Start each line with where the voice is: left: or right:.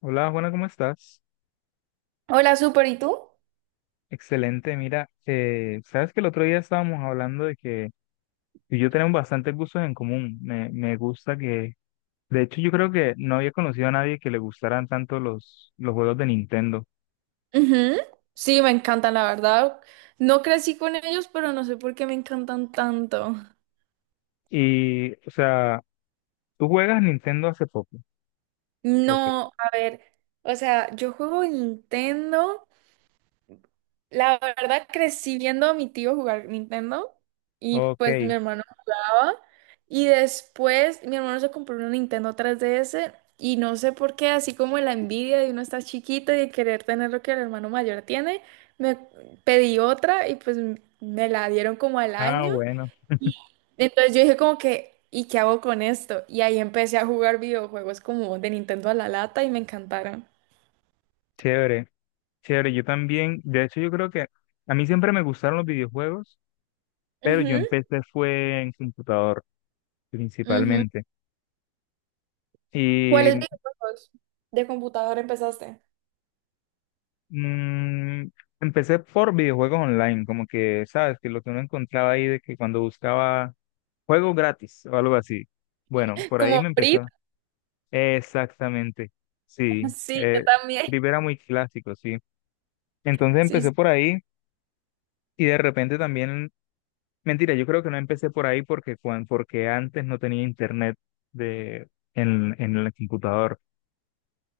left: Hola Juana, ¿cómo estás?
right: Hola, súper, ¿y tú?
left: Excelente, mira, sabes que el otro día estábamos hablando de que tú y yo tenemos bastantes gustos en común. Me gusta que, de hecho, yo creo que no había conocido a nadie que le gustaran tanto los juegos de Nintendo.
right: Ujú. Sí, me encantan, la verdad. No crecí con ellos, pero no sé por qué me encantan tanto.
left: Y, o sea, tú juegas Nintendo hace poco. Ok.
right: No, a ver, o sea, yo juego Nintendo. La verdad crecí viendo a mi tío jugar Nintendo y pues mi
left: Ok.
right: hermano jugaba. Y después mi hermano se compró una Nintendo 3DS y no sé por qué, así como la envidia de uno estar chiquito y de querer tener lo que el hermano mayor tiene, me pedí otra y pues me la dieron como al
left: Ah,
right: año.
left: bueno,
right: Entonces yo dije como que, ¿y qué hago con esto? Y ahí empecé a jugar videojuegos como de Nintendo a la lata y me encantaron.
left: chévere, chévere. Yo también, de hecho, yo creo que a mí siempre me gustaron los videojuegos, pero yo
right: Ujú.
left: empecé fue en computador
right: Ujú.
left: principalmente.
right: ¿Cuáles
left: Y
right: videojuegos de computador empezaste?
left: Mm, Empecé por videojuegos online, como que, ¿sabes? Que lo que uno encontraba ahí de que cuando buscaba juego gratis o algo así. Bueno, por ahí
right: Como
left: me
right: Free.
left: empezó. Exactamente, sí.
right: Sí, yo también.
left: Free era muy clásico, sí. Entonces
right: Sí, sí.
left: empecé por ahí y de repente también, mentira, yo creo que no empecé por ahí porque, porque antes no tenía internet de, en el computador.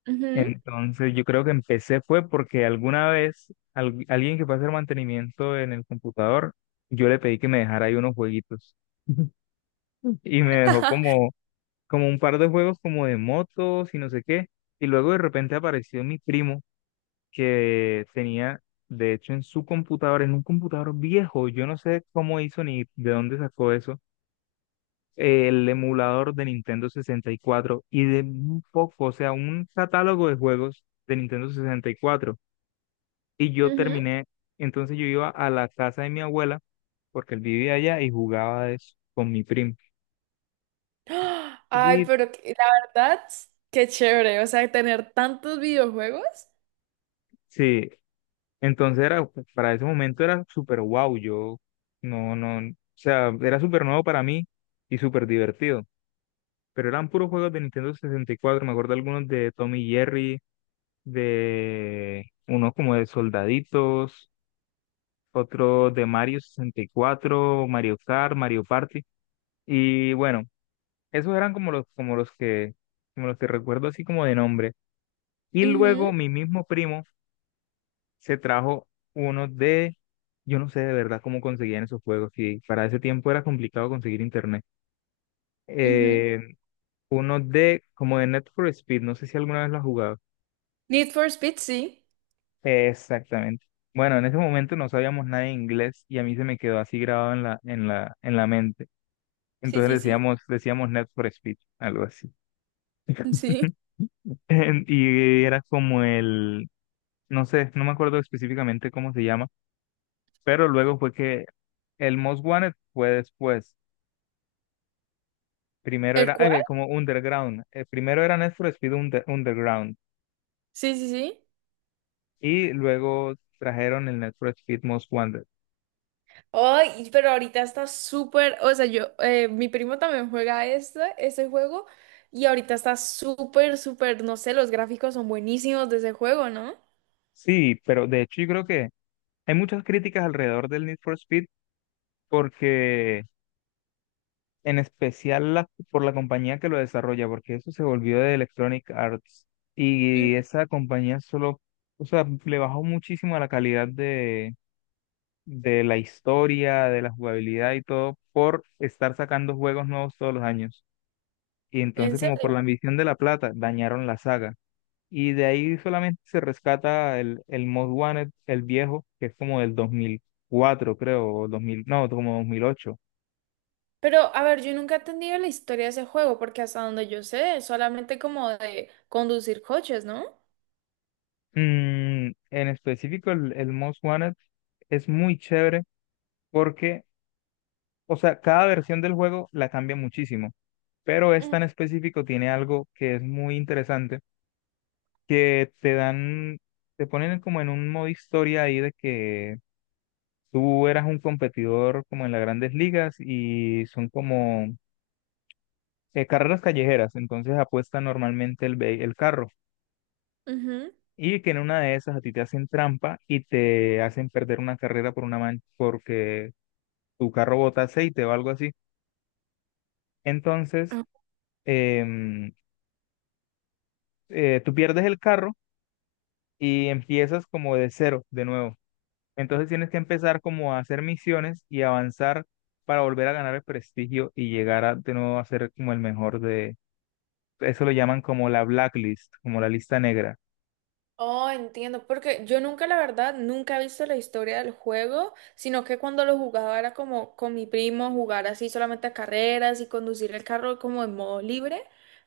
right: Ujú.
left: Entonces, yo creo que empecé fue porque alguna vez alguien que fue a hacer mantenimiento en el computador, yo le pedí que me dejara ahí unos jueguitos y me dejó como, como un par de juegos como de motos y no sé qué. Y luego de repente apareció mi primo que tenía, de hecho, en su computador, en un computador viejo, yo no sé cómo hizo ni de dónde sacó eso, el emulador de Nintendo 64 y cuatro y de un poco, o sea, un catálogo de juegos de Nintendo 64. Y yo
right: Ujú.
left: terminé, entonces yo iba a la casa de mi abuela, porque él vivía allá y jugaba eso con mi primo.
right: ¡Ah! Ay,
left: Y
right: pero la verdad, qué chévere. O sea, tener tantos videojuegos.
left: sí, entonces era, para ese momento era súper wow. Yo no, no, o sea, era súper nuevo para mí y súper divertido. Pero eran puros juegos de Nintendo 64, me acuerdo algunos de Tommy y Jerry, de unos como de soldaditos, otros de Mario 64, Mario Kart, Mario Party. Y bueno. Esos eran como los que recuerdo así como de nombre. Y
right: Ujú,
left: luego mi mismo primo se trajo uno de, yo no sé de verdad cómo conseguían esos juegos, y para ese tiempo era complicado conseguir internet.
right: ujú.
left: Eh, uno de, como de Net for Speed, no sé si alguna vez lo has jugado.
right: Need for Speed, sí.
left: Exactamente. Bueno, en ese momento no sabíamos nada de inglés y a mí se me quedó así grabado en la mente.
right: Sí,
left: Entonces
right: sí, sí.
left: decíamos Net for Speed, algo así.
right: Sí.
left: Y era como el no sé, no me acuerdo específicamente cómo se llama, pero luego fue que el Most Wanted fue después. Primero
right: ¿El
left: era
right: cual?
left: como Underground. Primero era Need for Speed Underground
right: Sí, sí, sí.
left: y luego trajeron el Need for Speed Most Wanted.
right: Ay, pero ahorita está súper, o sea, yo, mi primo también juega este, ese juego y ahorita está súper, súper, no sé, los gráficos son buenísimos de ese juego, ¿no?
left: Sí, pero de hecho yo creo que hay muchas críticas alrededor del Need for Speed porque en especial por la compañía que lo desarrolla, porque eso se volvió de Electronic Arts
right: Mm.
left: y esa compañía solo, o sea, le bajó muchísimo a la calidad de la historia, de la jugabilidad y todo, por estar sacando juegos nuevos todos los años. Y
right: En
left: entonces, como por
right: serio.
left: la ambición de la plata, dañaron la saga. Y de ahí solamente se rescata el Most Wanted, el viejo, que es como del 2004, creo, o 2000, no, como 2008.
right: Pero, a ver, yo nunca he entendido la historia de ese juego porque hasta donde yo sé, es solamente como de conducir coches, ¿no?
left: Mm, en específico, el Most Wanted es muy chévere porque, o sea, cada versión del juego la cambia muchísimo, pero
right: Mm,
left: esta en específico tiene algo que es muy interesante que te dan, te ponen como en un modo historia ahí de que tú eras un competidor como en las grandes ligas y son como carreras callejeras, entonces apuesta normalmente el carro
right: ujú.
left: y que en una de esas a ti te hacen trampa y te hacen perder una carrera por una mancha porque tu carro bota aceite o algo así. Entonces, em, tú pierdes el carro y empiezas como de cero de nuevo. Entonces tienes que empezar como a hacer misiones y avanzar para volver a ganar el prestigio y llegar a de nuevo a ser como el mejor de... Eso lo llaman como la blacklist, como la lista negra.
right: Oh, entiendo, porque yo nunca, la verdad, nunca he visto la historia del juego, sino que cuando lo jugaba era como con mi primo jugar así solamente a carreras y conducir el carro como en modo libre,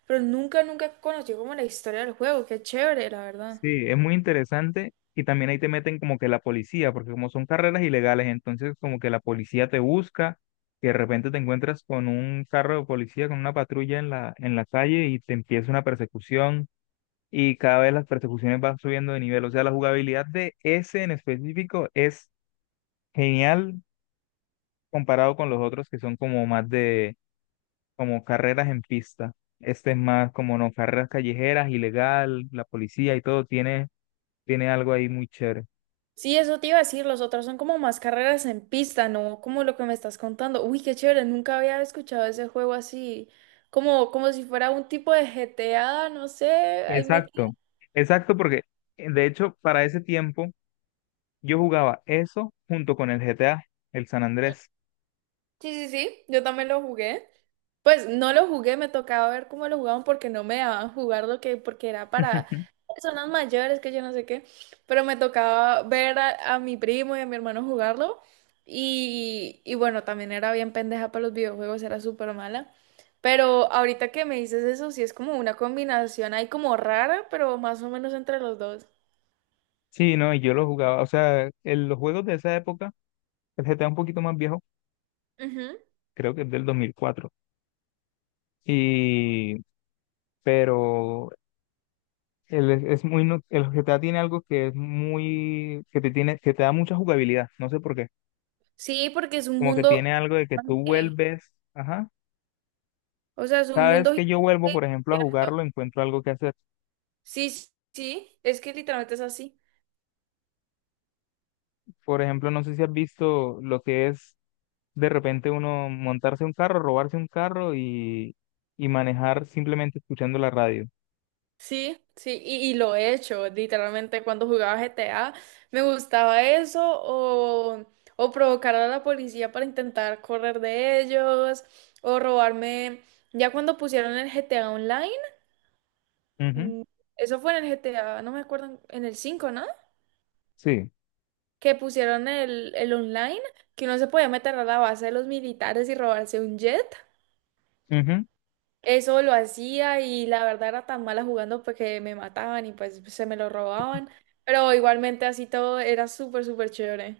right: pero nunca, nunca conocí como la historia del juego, qué chévere, la verdad.
left: Sí, es muy interesante y también ahí te meten como que la policía, porque como son carreras ilegales, entonces como que la policía te busca y de repente te encuentras con un carro de policía, con una patrulla en la calle y te empieza una persecución y cada vez las persecuciones van subiendo de nivel. O sea, la jugabilidad de ese en específico es genial comparado con los otros que son como más de, como carreras en pista. Este es más como, no, carreras callejeras, ilegal, la policía y todo, tiene, tiene algo ahí muy chévere.
right: Sí, eso te iba a decir, los otros son como más carreras en pista, ¿no? Como lo que me estás contando. Uy, qué chévere, nunca había escuchado ese juego así, como, como si fuera un tipo de GTA, no sé, ahí me...
left: Exacto, exacto, porque de hecho para ese tiempo yo jugaba eso junto con el GTA, el San Andrés.
right: Sí, sí, sí, yo también lo jugué. Pues no lo jugué, me tocaba ver cómo lo jugaban porque no me dejaban jugar lo que, porque era para personas mayores, que yo no sé qué, pero me tocaba ver a mi primo y a mi hermano jugarlo y bueno, también era bien pendeja para los videojuegos, era súper mala, pero ahorita que me dices eso, sí es como una combinación ahí como rara, pero más o menos entre los dos.
left: Sí, no, y yo lo jugaba, o sea, en los juegos de esa época, el GTA un poquito más viejo,
right: Ujú.
left: creo que es del 2004 y, pero el, es muy, el GTA tiene algo que es muy, que te tiene, que te da mucha jugabilidad, no sé por qué,
right: Sí, porque es un
left: como que
right: mundo,
left: tiene algo de que tú
right: gigante,
left: vuelves, ajá,
right: o sea, es un
left: cada
right: mundo...
left: vez
right: gigante.
left: que yo vuelvo, por ejemplo, a jugarlo, encuentro algo que hacer.
right: Sí, sí, sí, es que literalmente es así.
left: Por ejemplo, no sé si has visto lo que es de repente uno montarse un carro, robarse un carro y manejar simplemente escuchando la radio.
right: Sí, sí, y lo he hecho, literalmente cuando jugaba GTA me gustaba eso o provocar a la policía para intentar correr de ellos o robarme, ya cuando pusieron el GTA Online,
left: Ujú.
right: mm, eso fue en el GTA, no me acuerdo, en el 5, ¿no?
left: Sí,
right: Que pusieron el online, que uno se podía meter a la base de los militares y robarse un jet.
left: ujú,
right: Eso lo hacía y la verdad era tan mala jugando pues que me mataban y pues se me lo robaban. Pero igualmente así todo era súper, súper chévere.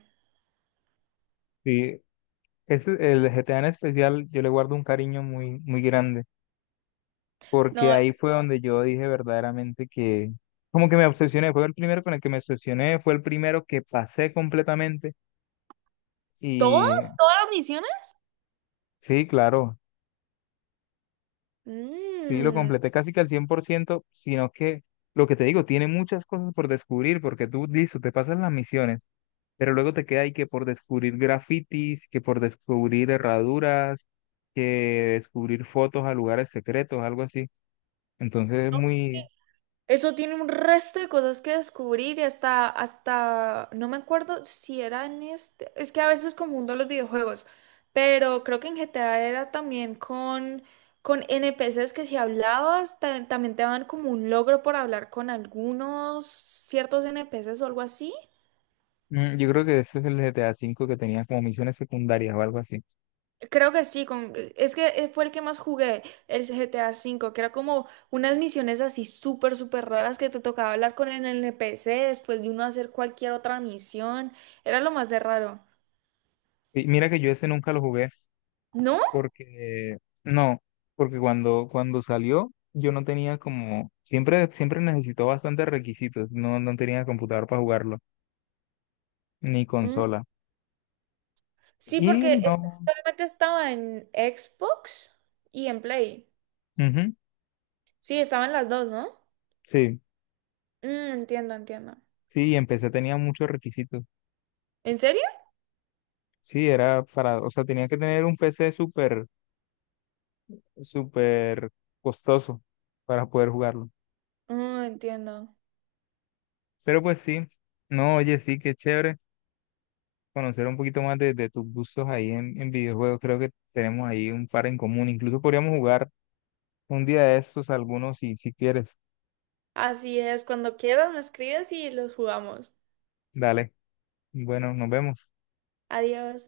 left: sí. Ese, el GTA en especial, yo le guardo un cariño muy, muy grande, porque
right: No.
left: ahí fue donde yo dije verdaderamente que como que me obsesioné, fue el primero con el que me obsesioné, fue el primero que pasé completamente
right: ¿Todas?
left: y
right: ¿Todas las misiones?
left: sí, claro, sí lo
right: mm,
left: completé casi que al 100% sino que lo que te digo, tiene muchas cosas por descubrir porque tú, listo, te pasas las misiones, pero luego te queda ahí que por descubrir grafitis, que por descubrir herraduras, que descubrir fotos a lugares secretos, algo así. Entonces es muy.
right: Eso tiene un resto de cosas que descubrir y hasta, hasta, no me acuerdo si era en este, es que a veces confundo los videojuegos, pero creo que en GTA era también con NPCs que si hablabas, también te daban como un logro por hablar con algunos ciertos NPCs o algo así.
left: Yo creo que ese es el GTA cinco que tenía como misiones secundarias o algo así.
right: Creo que sí, con... es que fue el que más jugué, el GTA V, que era como unas misiones así súper, súper raras que te tocaba hablar con el NPC después de uno hacer cualquier otra misión. Era lo más de raro.
left: Y mira que yo ese nunca lo jugué
right: ¿No?
left: porque, no, porque cuando, cuando salió yo no tenía como, siempre, siempre necesitó bastantes requisitos, no, no tenía computador para jugarlo, ni
right: Mm.
left: consola.
right: Sí,
left: Y
right: porque
left: no,
right: solamente estaba en Xbox y en Play.
left: ujú,
right: Sí, estaban las dos, ¿no?
left: sí,
right: Mm, entiendo, entiendo.
left: sí, y empecé tenía muchos requisitos.
right: ¿En serio?
left: Sí, era para, o sea, tenía que tener un PC súper, súper costoso para poder jugarlo.
right: Mm, entiendo.
left: Pero pues sí, no, oye, sí, qué chévere conocer un poquito más de tus gustos ahí en videojuegos. Creo que tenemos ahí un par en común. Incluso podríamos jugar un día de estos algunos si quieres.
right: Así es, cuando quieras me escribes y los jugamos.
left: Dale. Bueno, nos vemos.
right: Adiós.